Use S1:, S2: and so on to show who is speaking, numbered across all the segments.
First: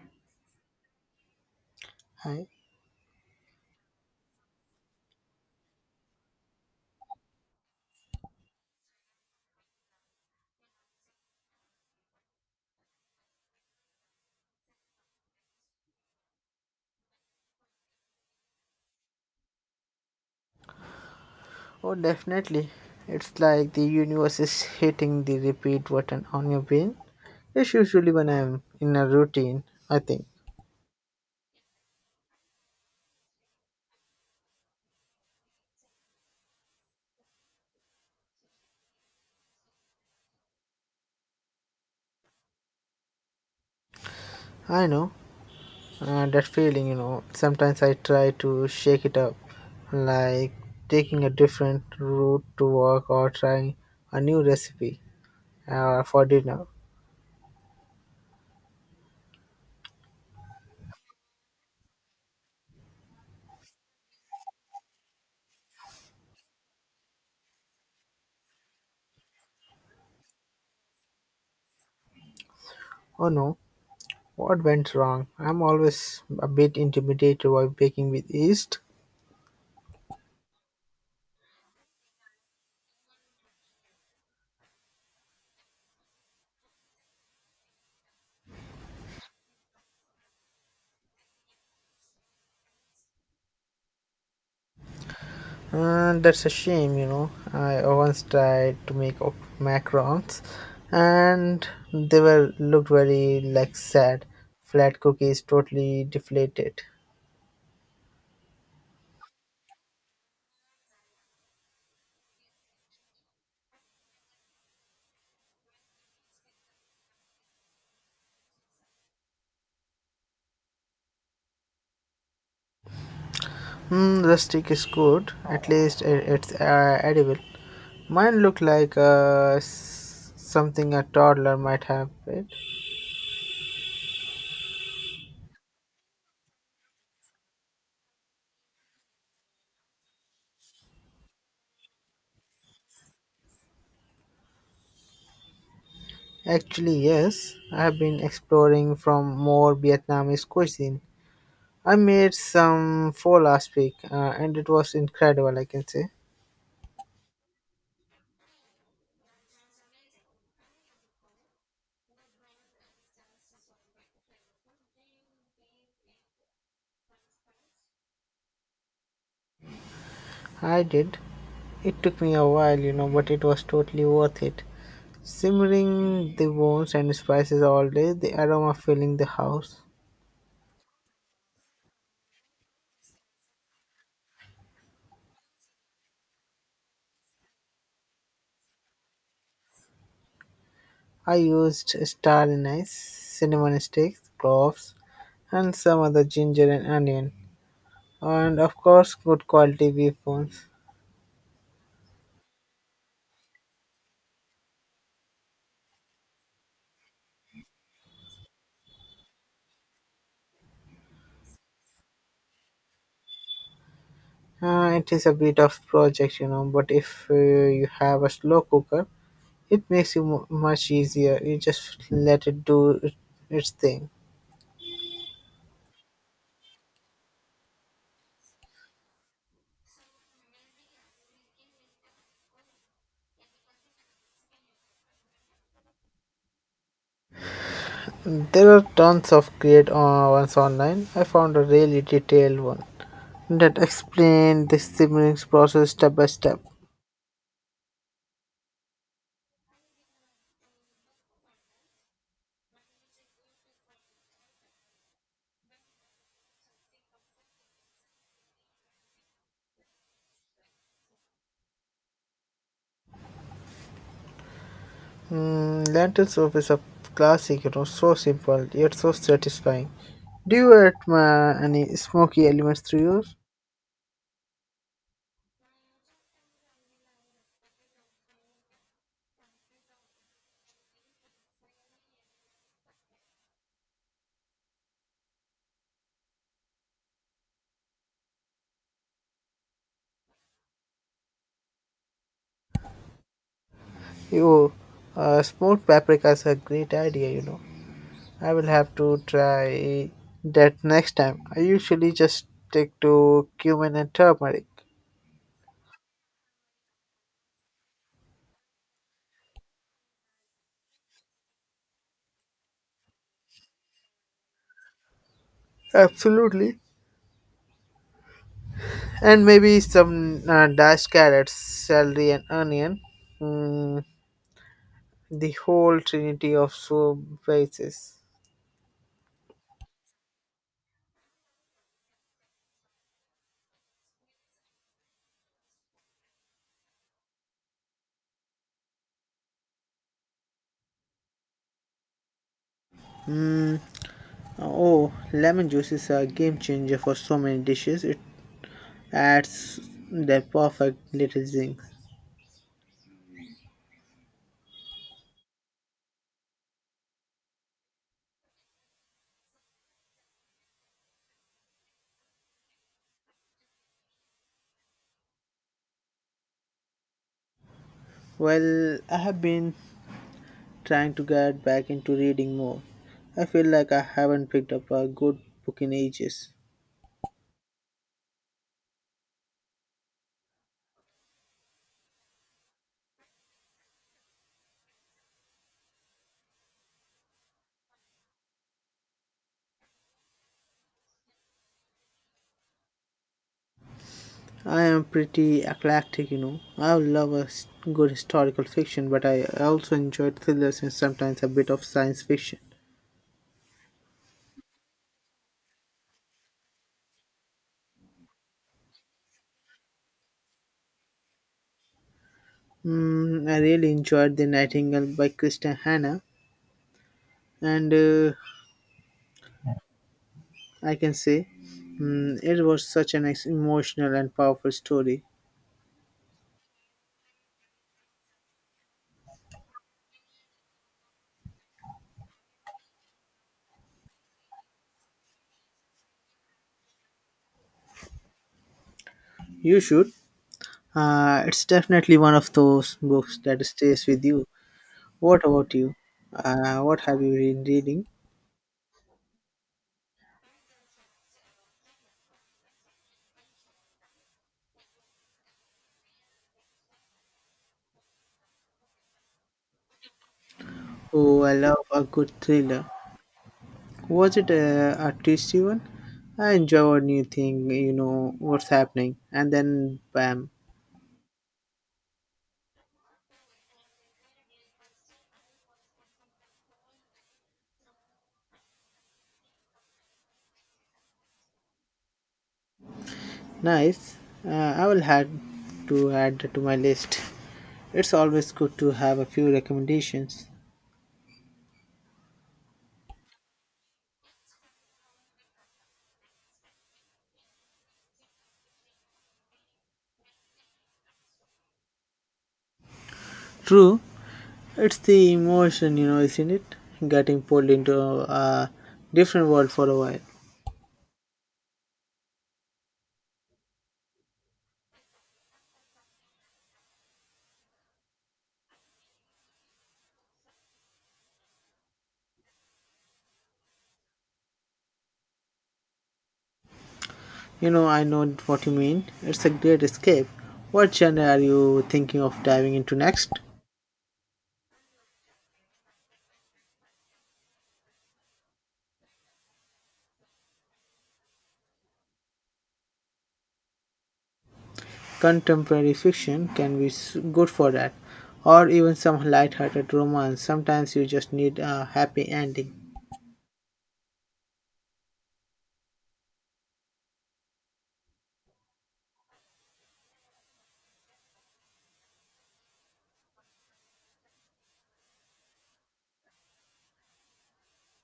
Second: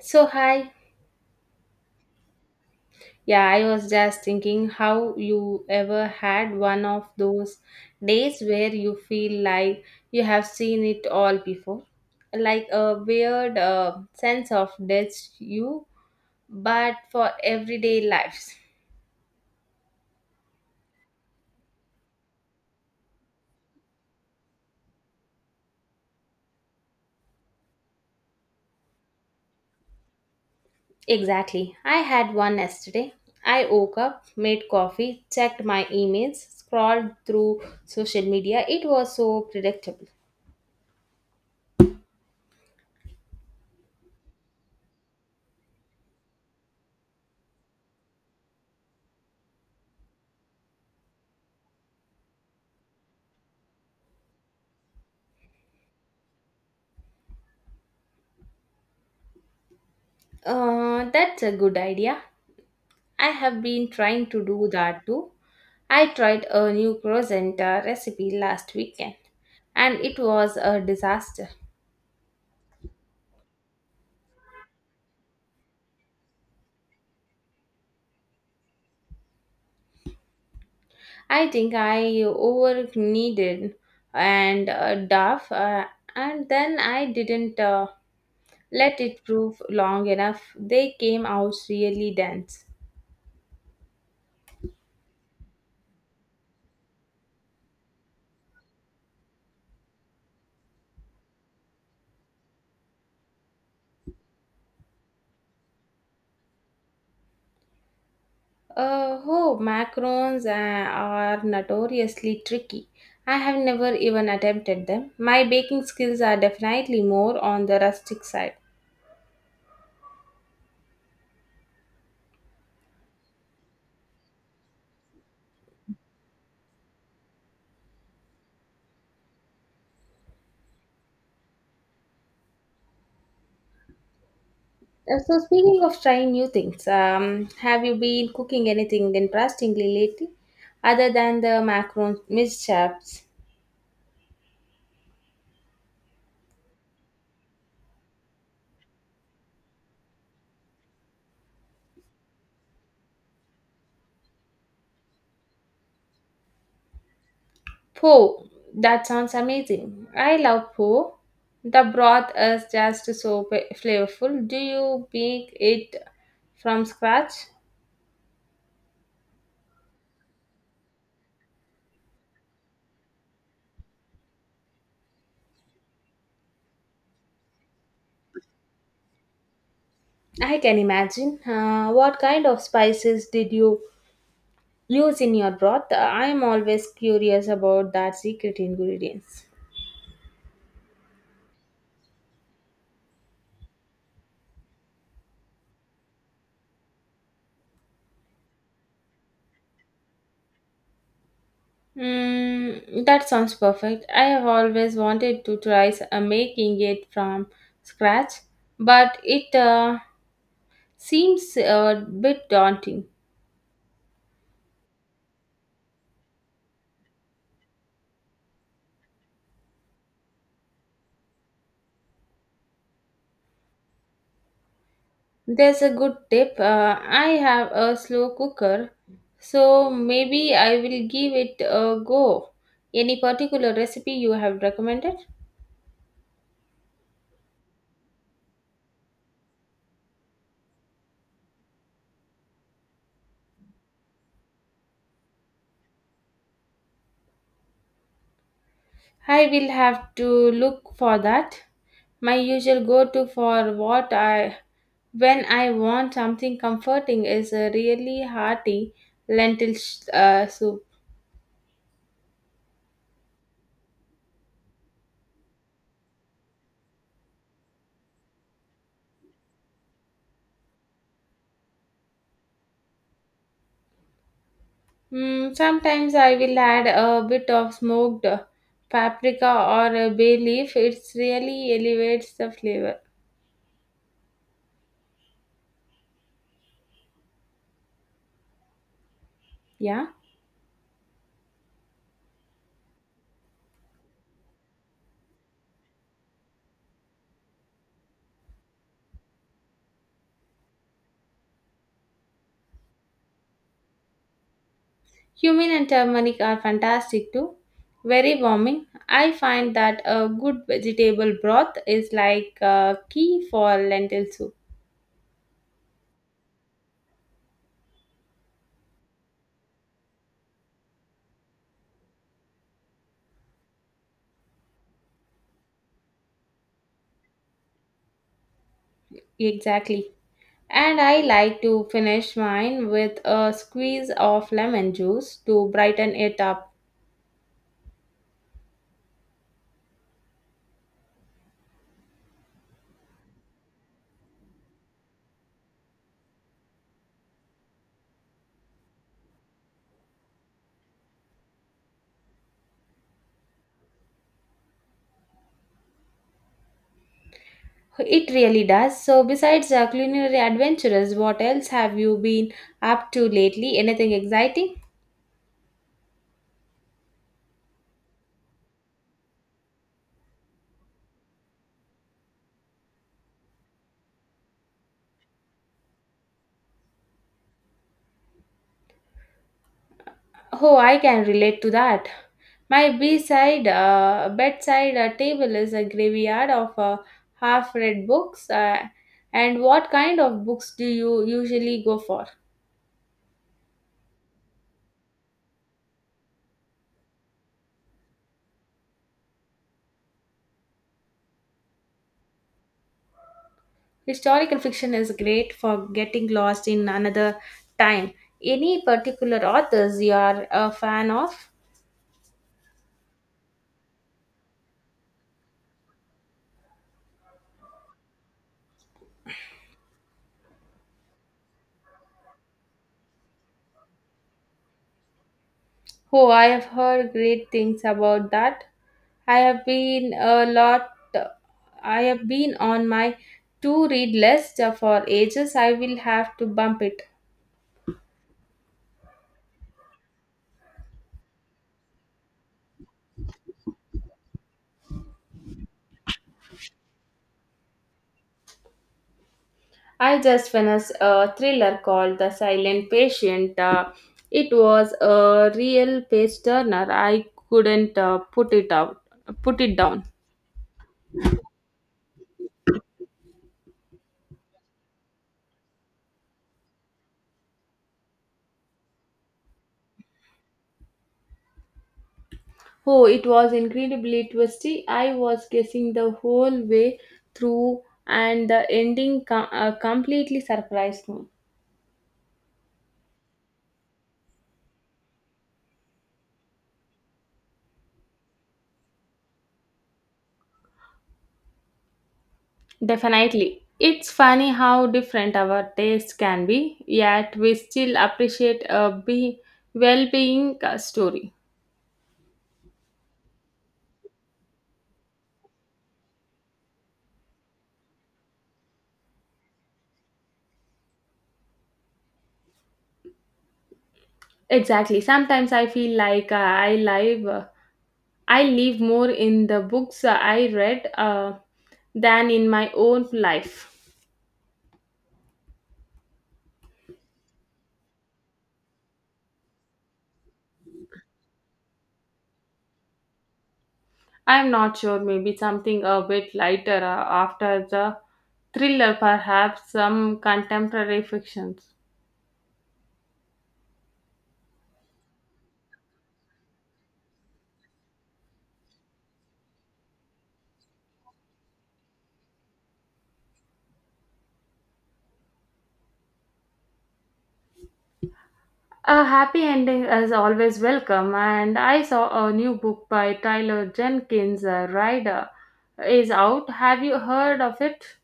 S1: So, hi.
S2: Hi.
S1: Yeah, I was just thinking how you ever had one of those days where you feel like you have seen it all before. Like a weird sense of deja vu, but for everyday lives.
S2: Oh, definitely. It's like the universe is hitting the repeat button on your brain. It's usually when I'm in a routine, I think.
S1: Exactly. I had one yesterday. I woke up, made coffee, checked my emails, scrolled through social media. It was so predictable.
S2: I know that feeling, you know. Sometimes I try to shake it up, like taking a different route to work or trying a new recipe for dinner.
S1: That's a good idea. I have been trying to do that too. I tried a new croissant recipe last weekend and it was a disaster.
S2: Oh no, what went wrong? I'm always a bit intimidated by baking with yeast.
S1: I think I over kneaded and duff and then I didn't let it proof long enough. They came out really dense.
S2: That's a shame, you know. I once tried to make macarons, and they were looked very like sad. Flat cookies, totally deflated.
S1: Oh, macarons are notoriously tricky. I have never even attempted them. My baking skills are definitely more on the rustic side.
S2: Hmm, rustic is good. At least it's edible. Mine looked like something a toddler might have it.
S1: So speaking of trying new things, have you been cooking anything interestingly lately, other than the macaron mischaps?
S2: Actually, yes, I have been exploring from more Vietnamese cuisine. I made some pho last week, and it was incredible. I can say.
S1: Po, that sounds amazing. I love po. The broth is just so flavorful. Do you make it from scratch?
S2: I did. It took me a while, you know, but it was totally worth it. Simmering the bones and spices all day, the aroma filling the house.
S1: I can imagine. What kind of spices did you use in your broth? I'm always curious about that secret ingredients.
S2: I used star anise, cinnamon sticks, cloves, and some other ginger and onion. And of course, good quality beef bones.
S1: Mm, that sounds perfect. I have always wanted to try making it from scratch, but it seems a bit daunting.
S2: It is a bit of project, you know, but if you have a slow cooker, it makes it mu much easier. You just let it do its thing.
S1: There's a good tip. I have a slow cooker, so maybe I will give it a go. Any particular recipe you have recommended?
S2: There are tons of great ones online. I found a really detailed one that explained the siblings process step by step.
S1: I will have to look for that. My usual go-to for what I when I want something comforting is a really hearty lentil soup.
S2: Mm, lentil soup is a classic, you know, so simple yet so satisfying. Do you add any smoky elements to yours?
S1: Mm, sometimes I will add a bit of smoked paprika or a bay leaf. It really elevates the flavor. Yeah,
S2: You, smoked paprika is a great idea, you know. I will have to try that next time. I usually just stick to cumin and turmeric.
S1: cumin and turmeric are fantastic too. Very warming. I find that a good vegetable broth is like a key for lentil soup.
S2: Absolutely. And maybe some dashed carrots, celery, and onion. Mm, the whole trinity of soup bases.
S1: Exactly. And I like to finish mine with a squeeze of lemon juice to brighten it up.
S2: Oh, lemon juice is a game changer for so many dishes. It adds the perfect little zing.
S1: It really does. So, besides culinary adventures, what else have you been up to lately? Anything exciting?
S2: Well, I have been trying to get back into reading more. I feel like I haven't picked up a good book in ages.
S1: Oh, I can relate to that. My bedside table is a graveyard of half-read books. And what kind of books do you usually go for?
S2: I am pretty eclectic, you know. I love a good historical fiction, but I also enjoyed thrillers and sometimes a bit of science fiction.
S1: Historical fiction is great for getting lost in another time. Any particular authors you are a fan of?
S2: Mm, I really enjoyed The Nightingale by Kristen Hanna, and I can say mm, it was such an emotional and powerful story.
S1: Oh, I have heard great things about that. I have been a lot. I have been on my to-read list for ages. I will have to bump it.
S2: You should. It's definitely one of those books that stays with you. What about you? What have you been reading?
S1: I just finished a thriller called The Silent Patient. It was a real page turner. I couldn't put it out, put it down.
S2: Oh, I love a good thriller. Was it a tasty one? I enjoy a new thing, you know what's happening, and then bam,
S1: Oh, it was incredibly twisty. I was guessing the whole way through, and the ending completely surprised me.
S2: nice. I will add to my list. It's always good to have a few recommendations.
S1: Definitely. It's funny how different our tastes can be, yet we still appreciate a well being story.
S2: True, it's the emotion, you know, isn't it? Getting pulled into a different world for a while.
S1: Exactly. Sometimes I feel like I live more in the books I read than in my own life.
S2: You know, I know what you mean. It's a great escape. What genre are you thinking of diving into next?
S1: I'm not sure, maybe something a bit lighter after the thriller, perhaps some contemporary fictions.
S2: Contemporary fiction can be good for that, or even some light-hearted romance. Sometimes you just need a happy ending.
S1: A happy ending is always welcome, and I saw a new book by Tyler Jenkins, Rider, is out. Have you heard of it?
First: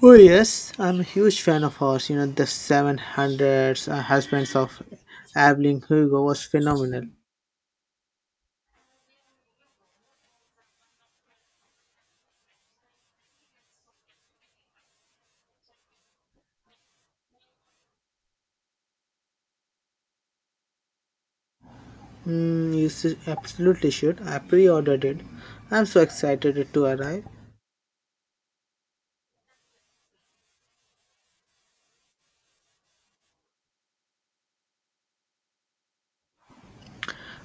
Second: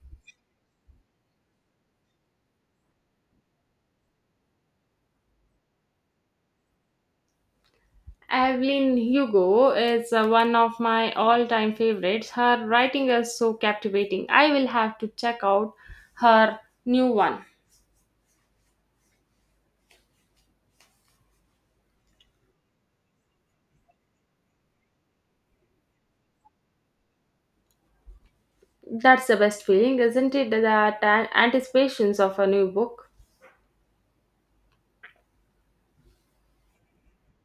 S2: Oh yes, I'm a huge fan of hers. You know, the 700s Husbands of Evelyn Hugo was phenomenal.
S1: Evelyn Hugo is one of my all time favorites. Her writing is so captivating. I will have to check out her new one.
S2: Mm, you absolutely should. I pre-ordered it. I'm so excited it to arrive.
S1: That's the best feeling, isn't it? That anticipations of a new book.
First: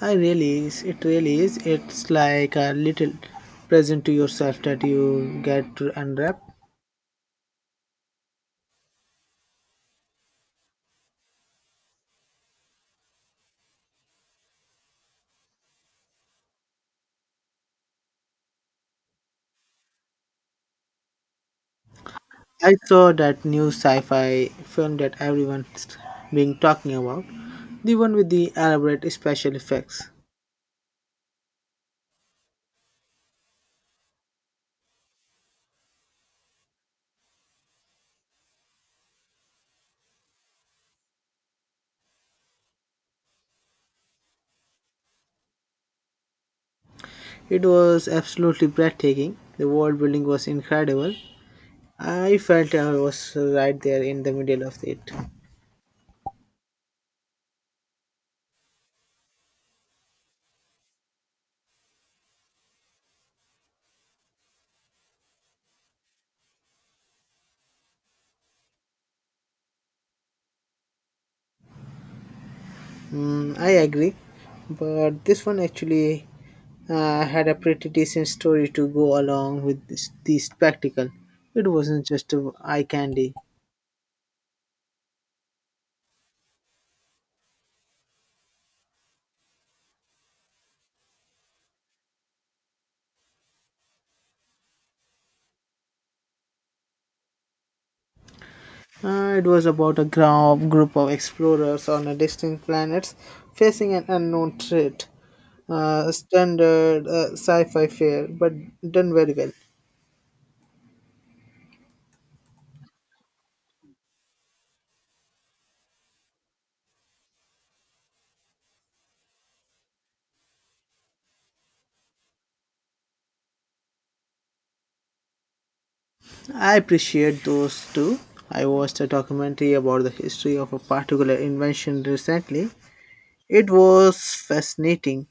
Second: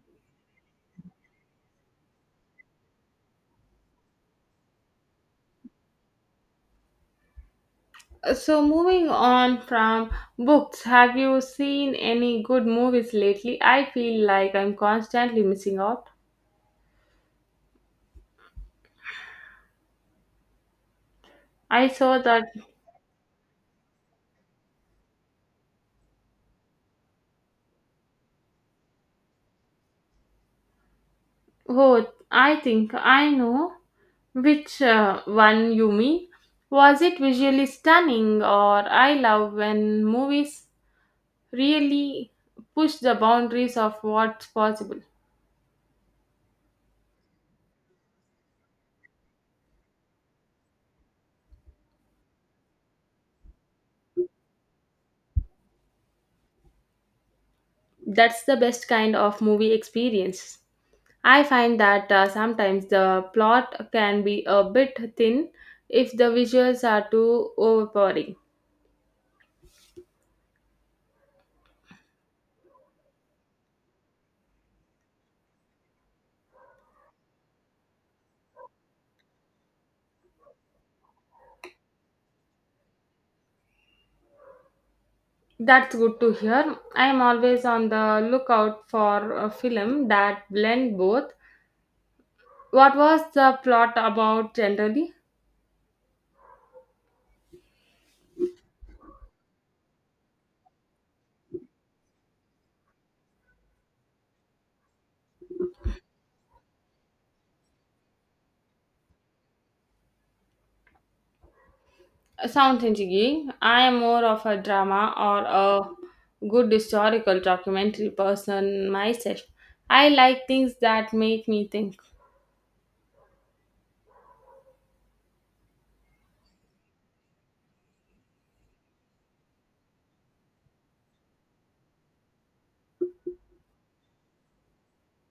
S2: I really is. It really is. It's like a little present to yourself that you get to unwrap.
S1: So, moving on from books, have you seen any good movies lately? I feel like I'm constantly missing out. I saw that.
S2: I saw that new sci-fi film that everyone's been talking about, the one with the elaborate special effects.
S1: Oh, I think I know which one you mean. Was it visually stunning, or I love when movies really push the boundaries of what's possible?
S2: It was absolutely breathtaking. The world building was incredible. I felt I was right there in the middle of it.
S1: That's the best kind of movie experience. I find that sometimes the plot can be a bit thin if the visuals are too overpowering.
S2: Mm, I agree, but this one actually had a pretty decent story to go along with this, the spectacle. It wasn't just a eye candy.
S1: That's good to hear. I am always on the lookout for a film that blend both. What was the plot about generally?
S2: It was about a group of explorers on a distant planet facing an unknown threat. Standard sci-fi fare, but done very well.
S1: Sounds intriguing. I am more of a drama or a good historical documentary person myself. I like things that make me think.
S2: I appreciate those too. I watched a documentary about the history of a particular invention recently. It was fascinating.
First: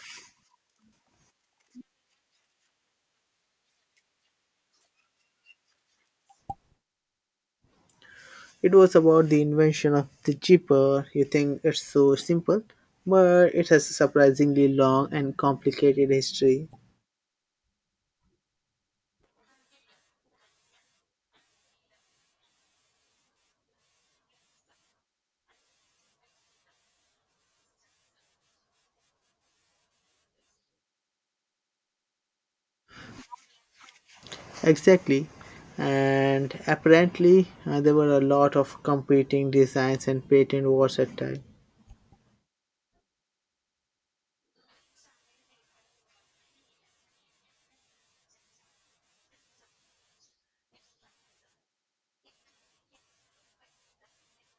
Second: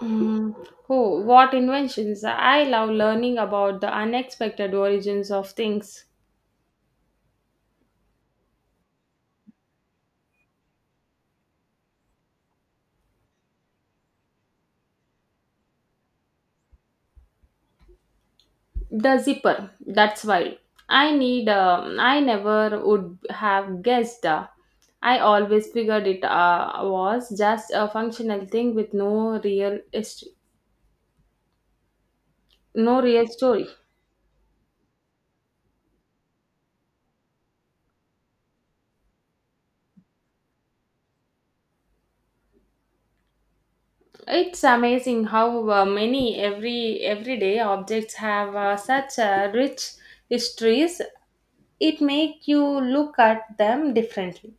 S1: Mm. Oh, what inventions! I love learning about the unexpected origins of things.
S2: It was about the invention of the jeeper. You think it's so simple, but it has a surprisingly long and complicated history.
S1: The zipper, that's wild. I need. I never would have guessed. I always figured it was just a functional thing with no real history, no real story.
S2: Exactly. And apparently, there were a lot of competing designs and patent wars at time.
S1: It's amazing how many every everyday objects have such rich histories. It make you look at them differently.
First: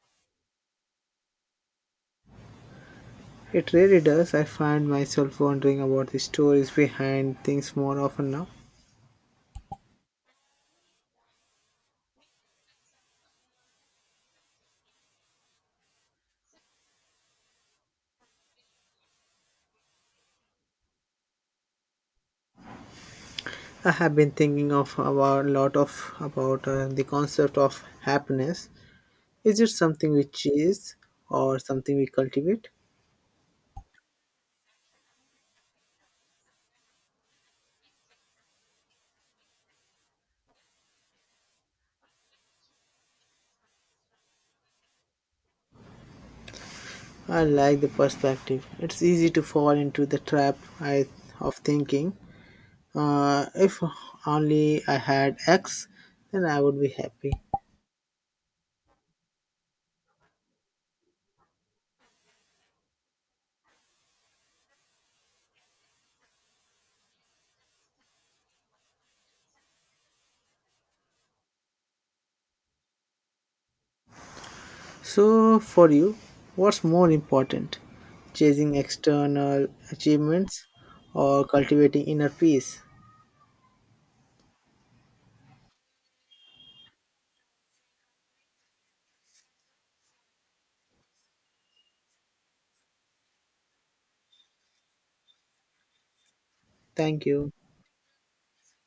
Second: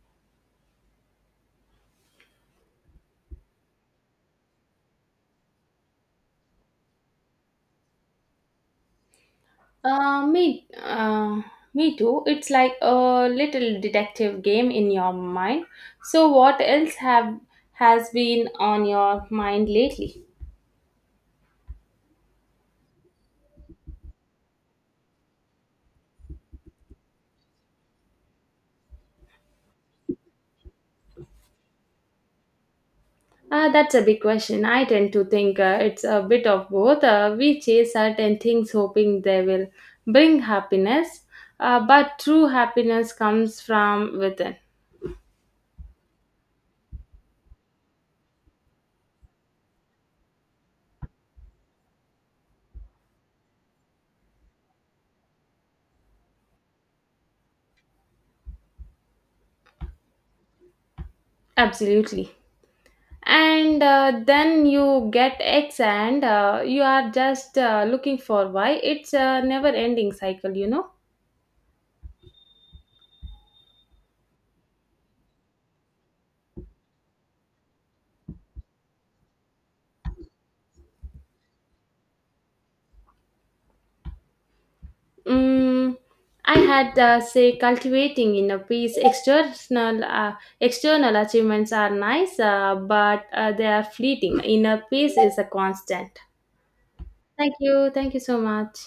S2: It really does. I find myself wondering about the stories behind things more often now.
S1: Uh, me, uh, me too. It's like a little detective game in your mind. So, what else have has been on your mind lately?
S2: I have been thinking of about a lot of about the concept of happiness. Is it something we chase or something we cultivate?
S1: That's a big question. I tend to think it's a bit of both. We chase certain things hoping they will bring happiness, but true happiness comes from within.
S2: I like the perspective. It's easy to fall into the trap of thinking if only I had X, then I would be happy.
S1: Absolutely. And then you get x and you are just looking for y. It's a never ending cycle, you know.
S2: So, for you, what's more important? Chasing external achievements or cultivating inner peace?
S1: Mm, I had say cultivating in a piece external external achievements are nice but they are fleeting. Inner peace is a constant.
S2: Thank you.
S1: Thank you. Thank you so much.